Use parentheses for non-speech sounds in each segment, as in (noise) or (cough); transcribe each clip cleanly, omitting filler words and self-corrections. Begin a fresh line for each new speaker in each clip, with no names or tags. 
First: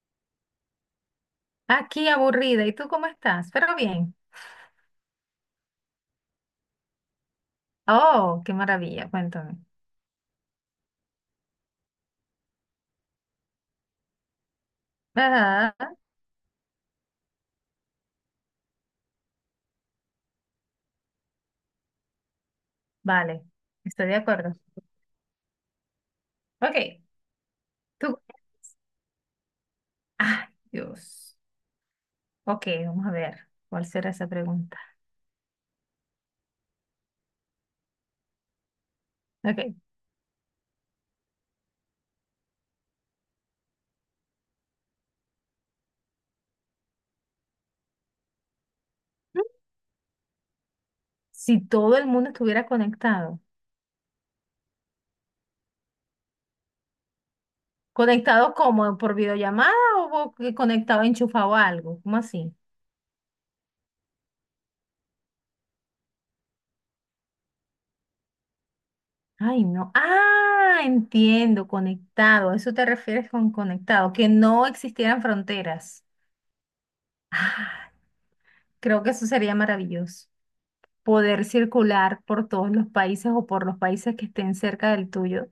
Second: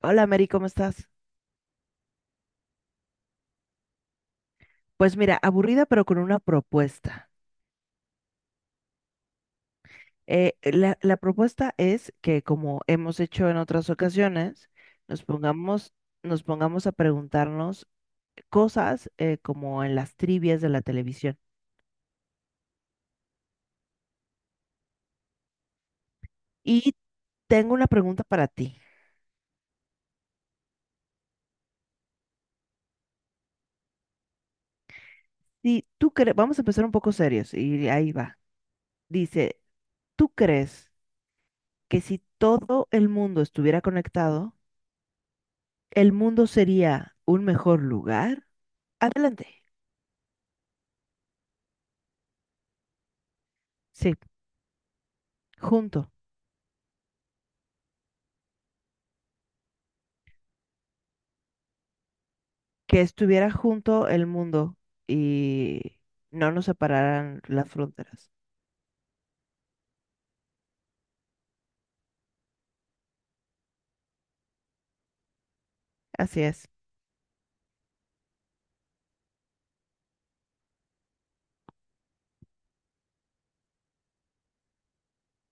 Hola Mary, ¿cómo estás?
Aquí aburrida. ¿Y tú cómo estás? Pero bien.
Pues mira, aburrida pero con una propuesta.
Oh, qué maravilla. Cuéntame.
La propuesta es que como hemos hecho en otras ocasiones, nos
Ajá.
pongamos, nos pongamos a preguntarnos cosas como en las trivias de la televisión.
Vale. Estoy de acuerdo.
Y
Ok.
tengo una
Tú.
pregunta para ti.
Ay, Dios. Ok, vamos a ver. ¿Cuál será esa pregunta?
Si tú crees, vamos a empezar un poco serios y ahí va. Dice,
Ok.
¿tú crees que si todo el mundo estuviera conectado, el mundo sería un mejor lugar? Adelante.
Si todo el mundo estuviera conectado.
Sí, junto.
¿Conectado como? ¿Por videollamada o por- conectado enchufado a algo? ¿Cómo así?
Que estuviera junto el mundo y no nos separaran las fronteras.
Ay, no. Ah, entiendo. Conectado. ¿A eso te refieres con conectado? Que no existieran fronteras.
Así es.
Ah, creo que eso sería maravilloso. Poder circular por todos los países o por los países que estén cerca del tuyo,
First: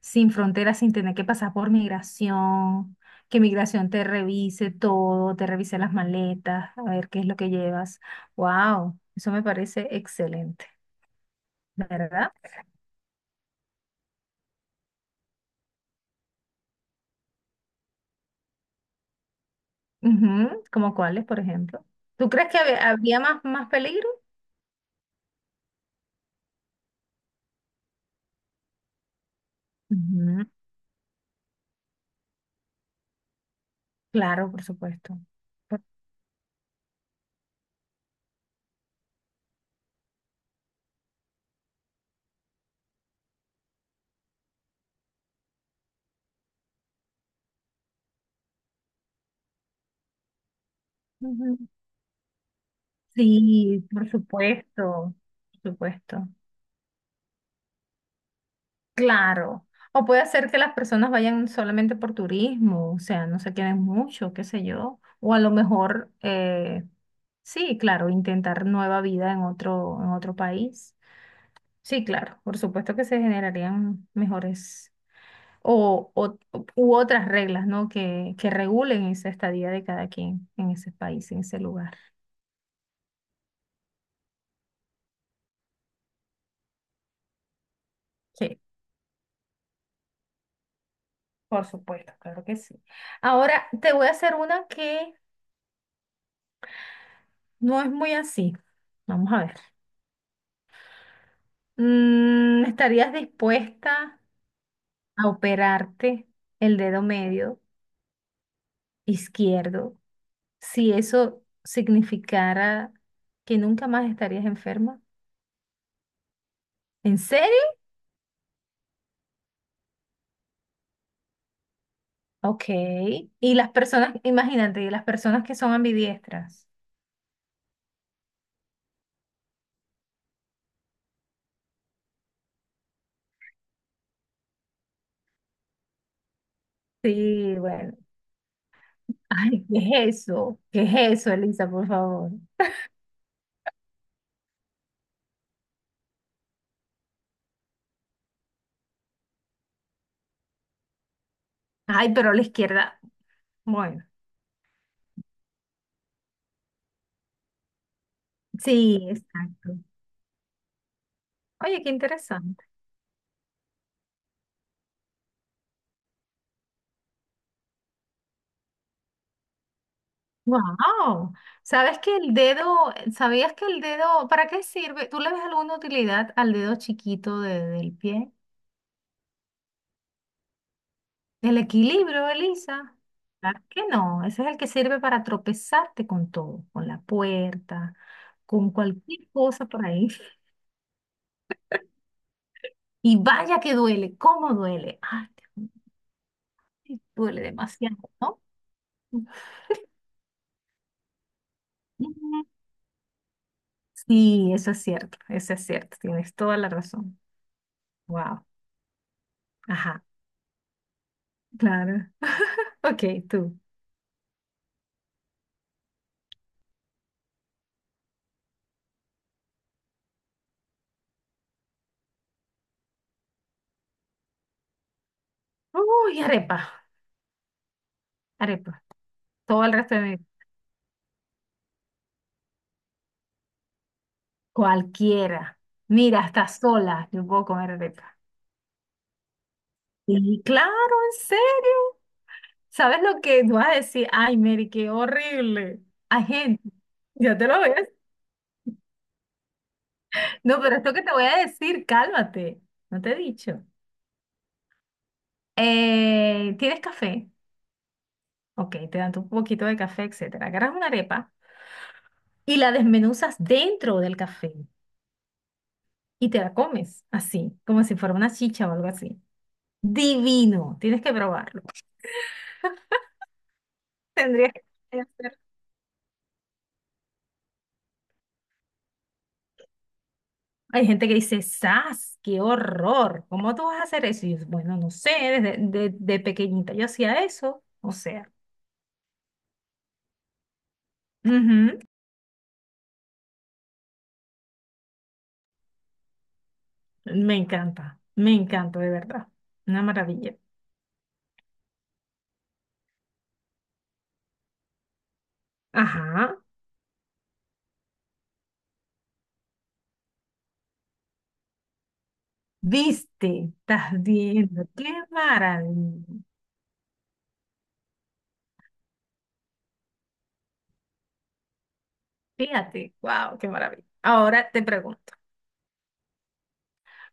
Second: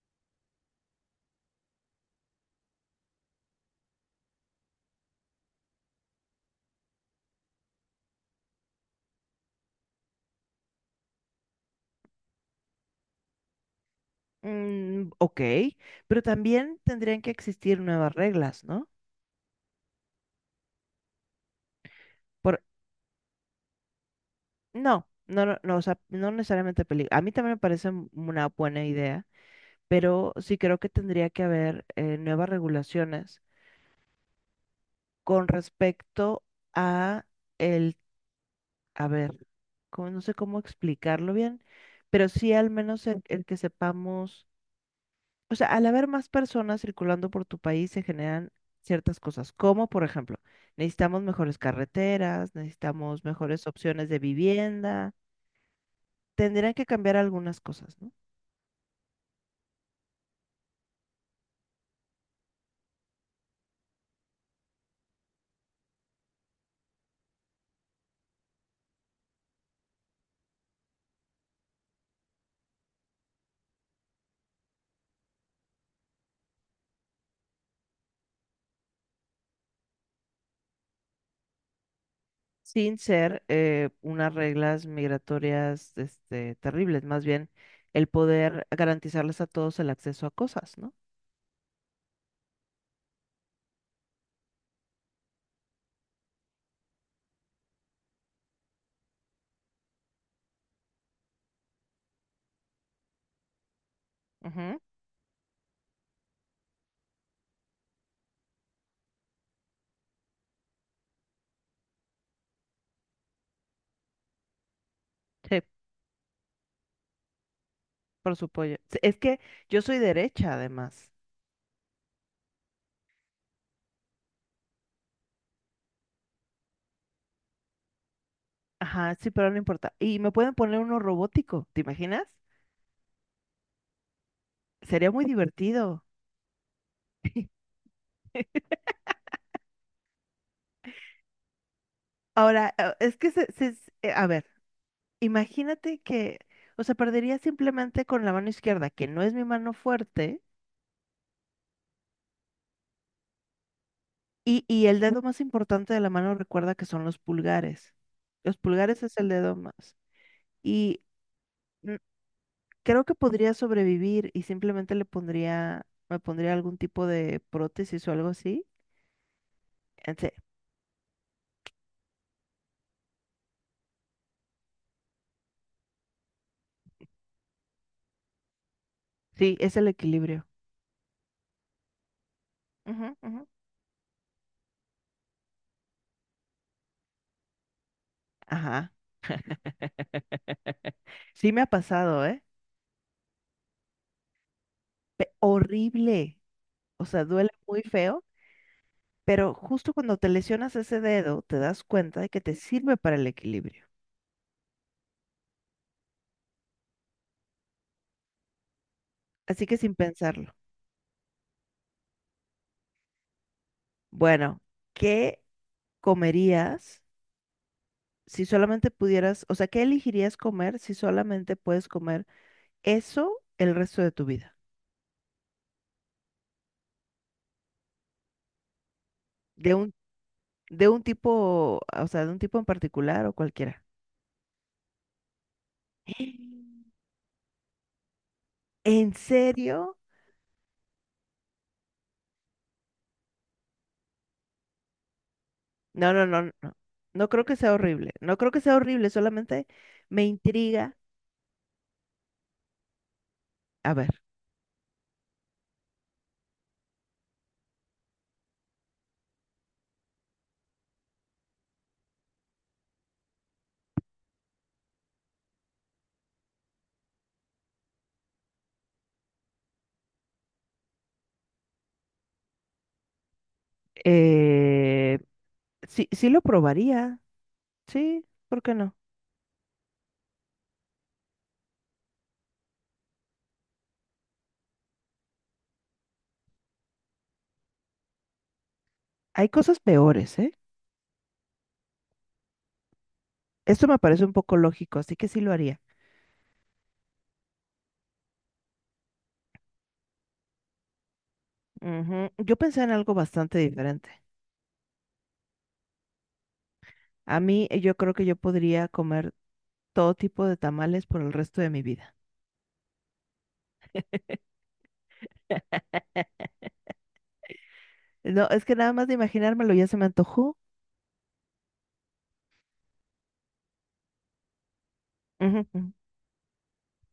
sin fronteras, sin tener que pasar por migración, que migración te revise todo, te revise las maletas, a ver qué es lo que llevas. Wow, eso me parece excelente, ¿verdad?
Mm, ok, pero también tendrían que existir nuevas reglas, ¿no?
Ujú, como cuáles, por ejemplo. ¿Tú crees que
Por,
habría más peligro?
no, no, no, no, o sea, no necesariamente película. A mí también me parece una buena idea, pero
Ujú,
sí creo que tendría que haber nuevas regulaciones
claro, por supuesto.
con
Por-
respecto a el, a ver, no sé cómo explicarlo bien, pero sí al menos el que sepamos. O sea, al haber más personas circulando por tu país se generan ciertas cosas, como por ejemplo, necesitamos mejores
ujú.
carreteras, necesitamos mejores
Sí,
opciones
por
de vivienda,
supuesto, por supuesto.
tendrían que cambiar algunas cosas, ¿no?
Claro. O puede ser que las personas vayan solamente por turismo, o sea, no se queden mucho, qué sé yo. O a lo mejor, sí, claro, intentar nueva vida en otro país. Sí, claro, por supuesto que se generarían mejores o, u otras reglas, ¿no? Que regulen esa estadía de cada quien en ese país, en ese lugar.
Sin ser unas reglas migratorias este, terribles, más bien el
Sí,
poder garantizarles a todos el acceso a cosas, ¿no?
por supuesto, claro que sí. Ahora te voy a hacer una que no es muy así. Vamos a ver. ¿Estarías dispuesta
Ujú,
a operarte el dedo medio izquierdo si eso significara que nunca más estarías enferma?
sí,
¿En serio?
por supuesto. Sí, es que yo soy derecha, además.
Ok. Y las personas, imagínate, y las personas que son ambidiestras.
Ajá, sí, pero no importa. Y me pueden poner uno robótico, ¿te imaginas? Sería muy (laughs) divertido.
Sí,
(laughs)
bueno. Ay, ¿qué es eso? ¿Qué es eso, Elisa, por favor?
Ahora, es que a ver, imagínate que, o sea, perdería simplemente con la mano izquierda, que no es mi mano fuerte,
Ay, pero la izquierda, bueno.
y el dedo más importante de la mano recuerda que son los pulgares. Los
Sí,
pulgares es el dedo
exacto.
más. Y
Oye, qué
mm,
interesante.
creo que podría sobrevivir y simplemente le pondría, me pondría algún tipo de prótesis o algo así. Ente-
Wow, ¿sabes que el dedo, sabías que el dedo, ¿para qué sirve? ¿Tú le ves alguna utilidad al dedo chiquito del pie?
Sí, es el equilibrio.
El equilibrio, Elisa.
Ujú, ujú.
Claro que no, ese es el que sirve para tropezarte con todo, con la puerta, con
Ajá.
cualquier cosa por ahí.
Sí me ha pasado, ¿eh?
Y vaya que duele, ¿cómo duele?
Pe-
Ay, Dios mío,
horrible. O sea,
duele
duele muy
demasiado,
feo.
¿no?
Pero justo cuando te lesionas ese dedo, te das cuenta de que
Ujú.
te sirve para el equilibrio.
Sí, eso es cierto, tienes toda la razón. Wow,
Así que sin
ajá,
pensarlo.
claro. (laughs) Ok, tú.
Bueno, ¿qué comerías si solamente pudieras, o sea, qué elegirías comer si solamente puedes comer eso el resto de tu vida?
Uy, arepa, arepa. Todo el
De un,
resto de mi...
de un tipo, o sea, de un tipo en particular o cualquiera.
Cualquiera. Mira, hasta
(gasps)
sola yo puedo comer arepa.
¿En serio?
Y claro, en serio. ¿Sabes lo que tú vas a decir? Ay, Mary, qué horrible.
No, no,
Hay
no,
gente.
no. No
Ya
creo
te
que
lo
sea
ves.
horrible. No creo que sea horrible, solamente me
No, pero esto
intriga.
que te voy a decir, cálmate. No te he dicho.
A ver.
¿Tienes café? Ok, te dan tu poquito de café, etcétera. Agarras una arepa y la desmenuzas dentro del café y te la comes así, como si fuera una chicha o algo así. Divino, tienes que probarlo. (laughs) Tendrías que
Eh,
hacer.
Sí, sí lo probaría. Sí, ¿por qué no?
Hay gente que dice, ¡zas! ¡Qué horror! ¿Cómo tú vas a hacer eso? Y yo, bueno, no sé, desde de pequeñita yo hacía eso. O sea,
Hay cosas peores, ¿eh?
ujú,
Esto me parece un poco lógico, así que sí lo haría.
me encanta, me encanta, de verdad. Una maravilla.
Ujú. Yo pensé en algo bastante diferente.
Ajá,
A mí, yo creo que yo podría comer todo tipo de tamales por el resto de mi vida.
viste, estás viendo, qué maravilla.
No, es que nada más de imaginármelo ya se me antojó.
Fíjate, wow, qué maravilla. Ahora te pregunto.
Ujú, ujú.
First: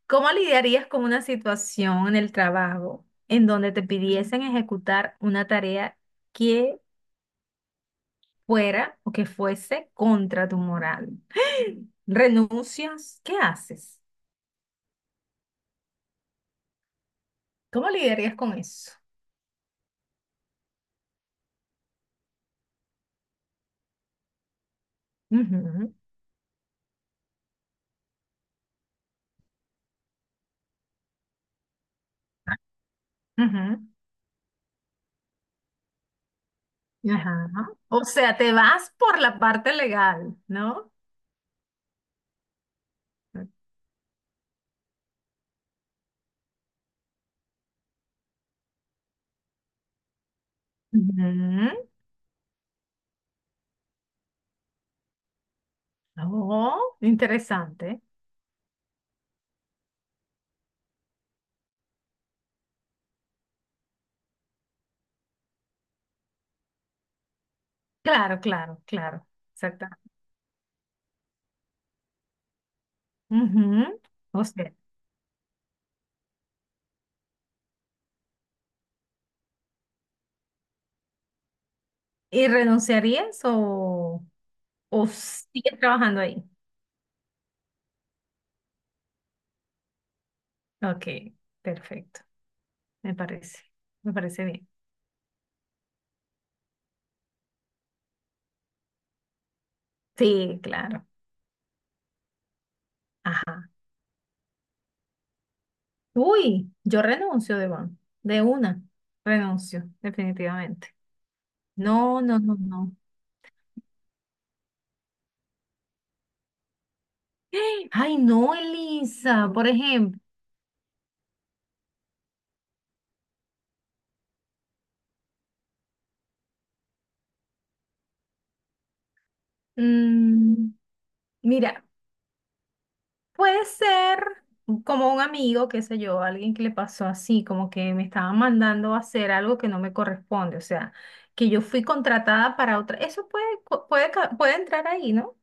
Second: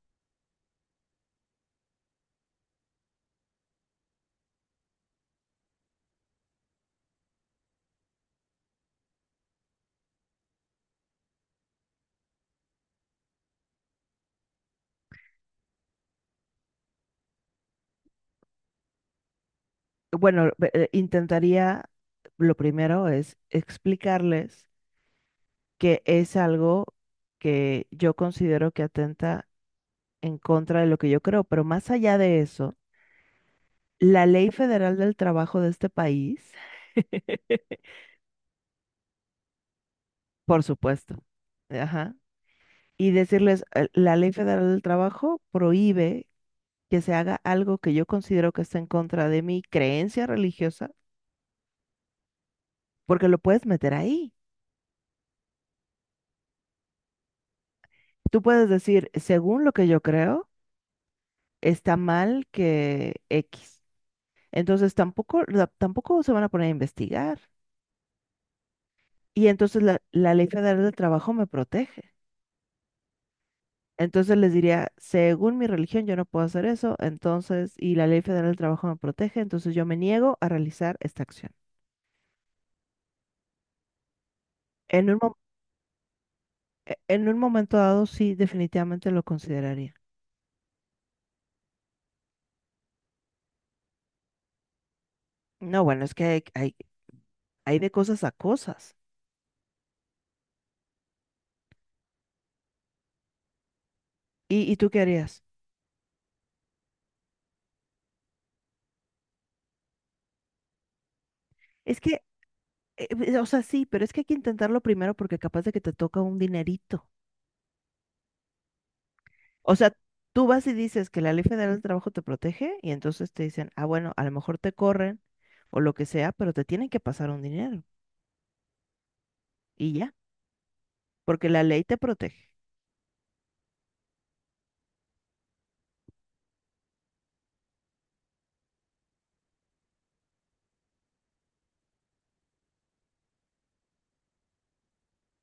¿Cómo lidiarías con una situación en el trabajo en donde te pidiesen ejecutar una tarea que fuera o que fuese contra tu moral? (gasps) ¿Renuncias? ¿Qué haces? ¿Cómo lidiarías con eso?
Bueno, intentaría, lo primero es explicarles
Ujú,
que es algo que yo considero que atenta en contra de lo que yo creo, pero más allá de eso.
ujú,
La ley federal del trabajo de este país,
ajá.
(laughs)
O sea, te vas por la parte legal,
por
¿no?
supuesto, ajá, y decirles, la ley federal del trabajo prohíbe que se haga algo que yo considero que está en contra de mi creencia religiosa,
Ujú.
porque lo puedes meter ahí.
Oh, interesante.
Tú puedes decir, según lo que yo creo, está mal que X. Entonces tampoco, la- tampoco se van a poner a investigar.
Claro, claro, claro.
Y entonces la
Exactamente.
la ley federal del trabajo me protege.
Ujú.
Entonces
O
les
sea,
diría, según mi religión, yo no puedo hacer eso, entonces, y la ley federal del trabajo me protege, entonces yo me niego a realizar esta acción.
¿y renunciarías o...? ¿O
En un, mo-
sigues trabajando ahí?
en un momento dado, sí, definitivamente lo consideraría.
Ok, perfecto. Me parece. Me parece bien.
No, bueno, es que hay de cosas a cosas.
Sí, claro. Ajá.
Y tú qué harías?
Uy, yo renuncio, Devon. De una. Renuncio, definitivamente.
Es
No,
que,
no, no, no.
o sea, sí, pero es que hay que intentarlo primero porque capaz de que te toca un dinerito.
(gasps) Ay, no, Elisa, por
O sea,
ejemplo.
tú vas y dices que la ley federal del trabajo te protege y entonces te dicen, ah, bueno, a lo mejor te corren o lo que sea, pero te tienen que pasar un dinero. Y ya,
Mm,
porque la
Mira.
ley te protege.
Puede ser como un amigo, qué sé yo, alguien que le pasó así, como que me estaban mandando a hacer algo que no me corresponde, o sea, que yo fui contratada para otra. Eso puede, co- puede, ca- puede entrar ahí, ¿no?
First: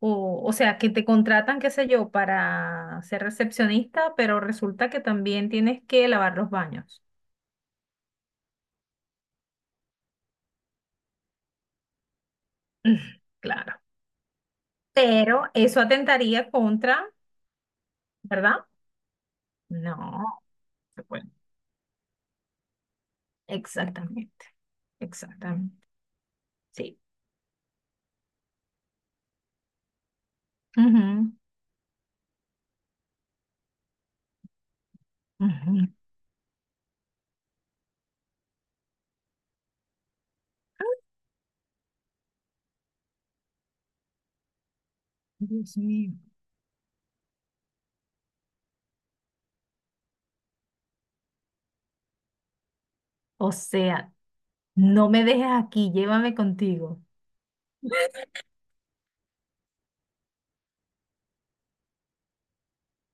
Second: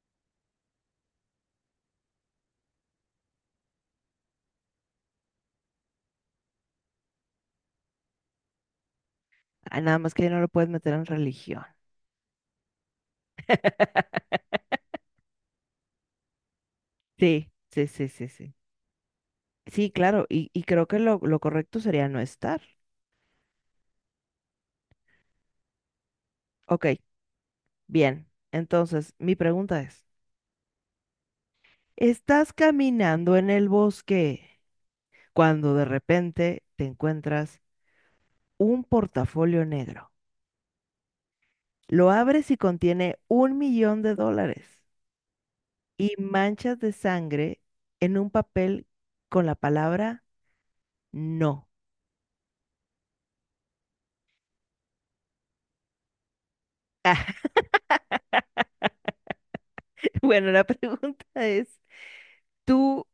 O sea, que te contratan, qué sé yo, para ser recepcionista, pero resulta que también tienes que lavar los baños.
Ah, nada más que ya no lo puedes meter en religión.
Mm, claro.
(laughs)
Pero eso atentaría contra,
Sí, sí, sí, sí, sí.
¿verdad?
Sí,
No.
claro, y creo que
Se puede.
lo correcto sería no estar.
Exactamente, exactamente.
Ok,
Sí.
bien. Entonces, mi pregunta es, ¿estás caminando en el bosque cuando de
Ajá,
repente te encuentras un portafolio negro? Lo abres y contiene 1 millón de dólares
Dios mío.
y manchas de sangre en un papel con la palabra no.
O sea, no me dejes aquí, llévame contigo.
(laughs) Bueno, la pregunta es, ¿tú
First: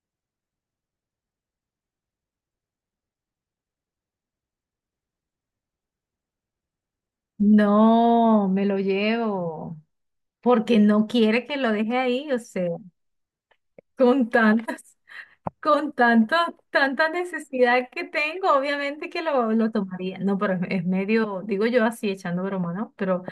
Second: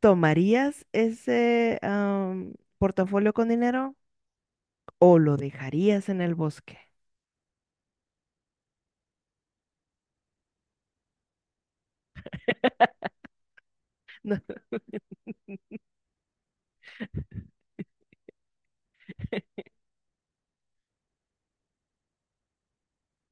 tomarías ese portafolio con dinero o lo dejarías en el bosque?
No, me lo llevo, porque no quiere que lo deje ahí, o sea, con
No,
tantas, con tanto, tanta necesidad que tengo, obviamente que lo,
(laughs)
lo tomaría. No, pero es medio, digo yo así, echando broma, ¿no? Pero,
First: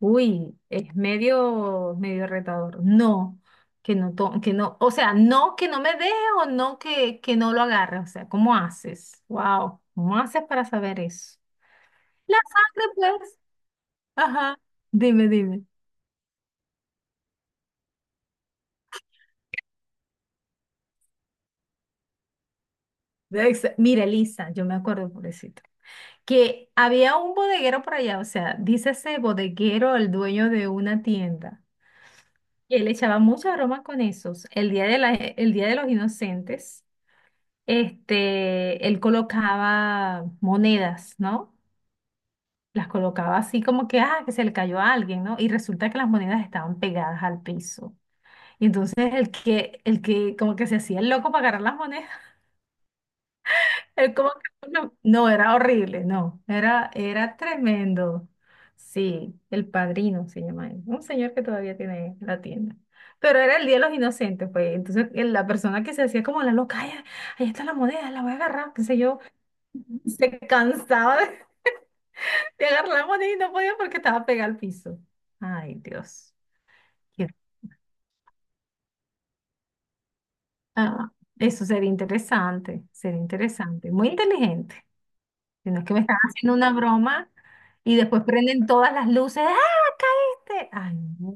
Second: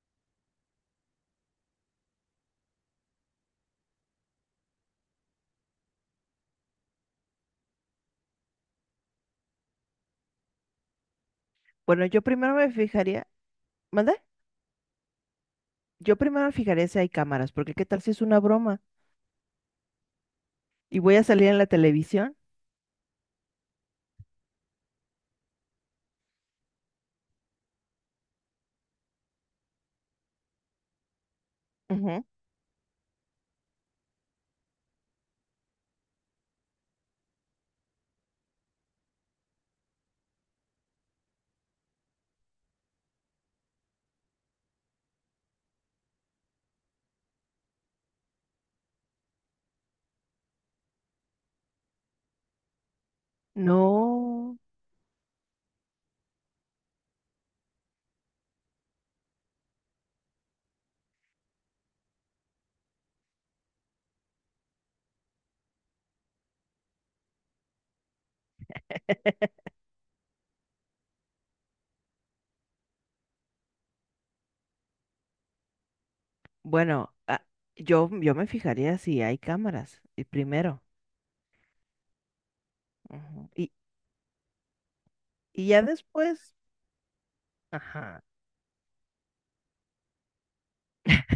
uy, es medio, medio retador. No, que no, que no, o sea, no que no me deje o no que no lo agarre. O sea, ¿cómo haces? Wow, ¿cómo haces para saber eso?
bueno, yo
La
primero me
sangre,
fijaría,
pues.
¿mande?
Ajá. Dime, dime.
Yo primero me fijaría si hay cámaras, porque qué tal si es una broma y voy a salir en la televisión.
Mira, Elisa, yo me acuerdo, pobrecito, que había un bodeguero por allá, o sea, dice ese bodeguero, el dueño de una tienda.
Ujú.
Y él echaba mucha broma con esos. El día de los inocentes. Él colocaba monedas, ¿no? Las colocaba así como que, ah, que se le cayó a alguien, ¿no? Y resulta que las monedas estaban pegadas al piso. Y entonces el que como que se hacía el loco para agarrar las monedas, (laughs) él como
No,
que, no, no, era horrible, no, era tremendo. Sí, El Padrino se llama él, un señor que todavía tiene la tienda. Pero era el Día de los Inocentes, pues. Entonces, la persona que se hacía como la loca, "Ay, ahí está la moneda, la voy a agarrar, qué sé yo. Se cansaba de (laughs) de agarrar la moneda y no podía porque estaba pegada al piso. Ay, Dios.
bueno,
Qué-
ah, yo me fijaría si hay cámaras, y primero.
Ah, eso sería interesante, sería
Ujú. Y,
interesante. Muy inteligente.
y
Si no
ya
es que me están
después,
haciendo una broma y
ajá.
después prenden todas las luces. ¡Ah, caíste! Ay, no.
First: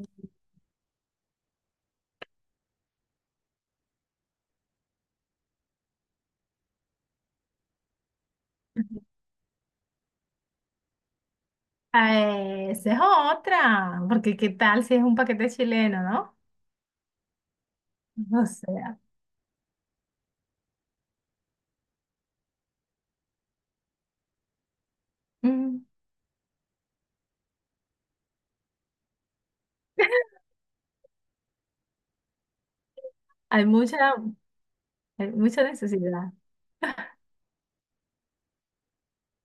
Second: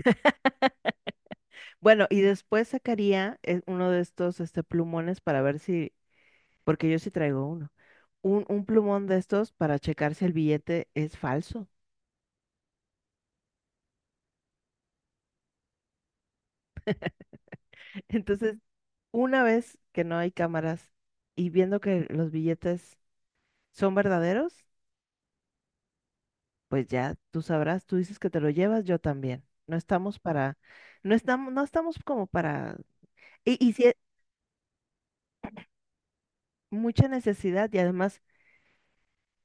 Bueno, y después sacaría uno de estos este, plumones para ver si, porque yo sí traigo uno, un plumón de estos para checar si el billete es falso.
Ah, esa es otra. Porque qué tal si es un paquete chileno, ¿no?
(laughs)
O
Entonces,
sea,
una vez que no hay cámaras y viendo que los billetes son verdaderos,
mm,
pues ya tú sabrás, tú dices que te lo llevas, yo también. No estamos para,
(laughs)
no estamos, no estamos como para,
hay
y si es
mucha, hay mucha necesidad.
mucha necesidad y además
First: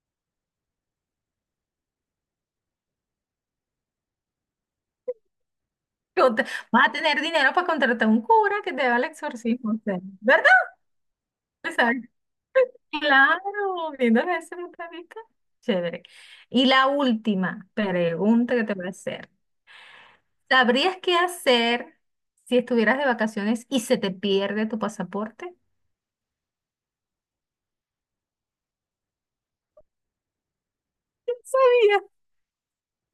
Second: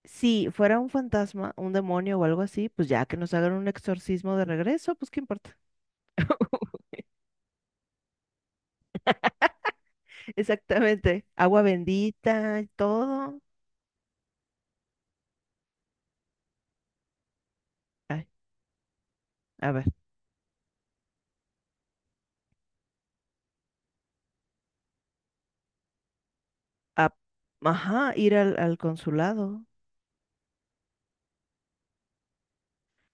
si fuera un fantasma, un demonio o algo así, pues ya que nos hagan un exorcismo de regreso, pues qué importa.
Contra- Vas a tener dinero para contratar un cura que te haga el exorcismo, o sea,
(laughs)
¿verdad?
Exactamente. Agua
Exacto.
bendita y todo.
Claro, viéndolo desde ese punto de vista, chévere. Y la última
Ay,
pregunta que te voy a hacer.
a ver.
¿Sabrías qué hacer si estuvieras de vacaciones y se te pierde tu pasaporte?
a- ajá, ir al, al consulado.
Mira,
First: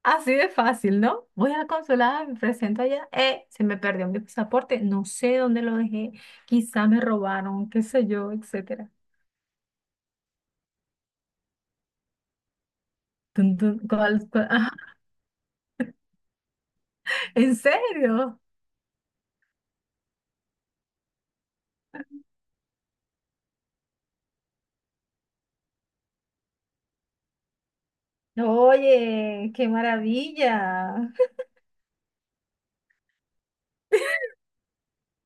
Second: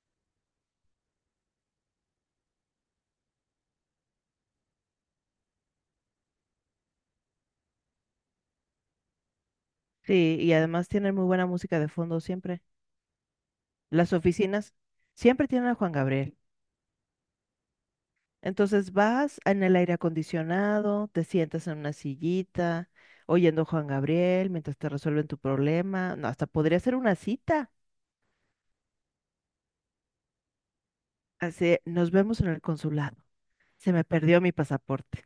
así de fácil, ¿no? Voy a la consulada, me presento allá, se me perdió mi pasaporte, no sé dónde lo dejé, quizá me robaron, qué sé yo, etcétera.
Sí, y además tienen muy buena música de fondo siempre.
Tun, tun,
Las
cuál? Ajá,
oficinas siempre tienen a Juan Gabriel.
¿en serio?
Entonces vas en el aire acondicionado, te sientas en una sillita, oyendo a Juan Gabriel mientras te resuelven tu problema. No, hasta podría ser una cita.
Oye, qué maravilla.
Así, nos vemos en el consulado. Se me perdió mi pasaporte.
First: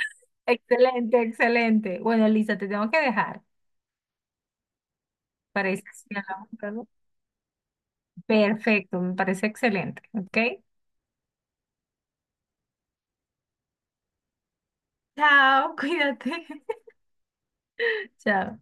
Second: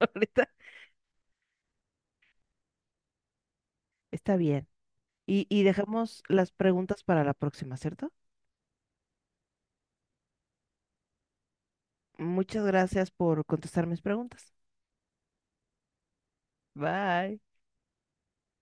(laughs) Ahorita
Excelente, excelente. Bueno, Lisa, te tengo que dejar.
está bien. Y
Parece que
dejamos
hablamos
las
luego.
preguntas para la próxima, ¿cierto?
Perfecto, me parece excelente. ¿Ok?
Muchas gracias por contestar mis preguntas.
Chao, cuídate. (laughs)
Bye.
Chao.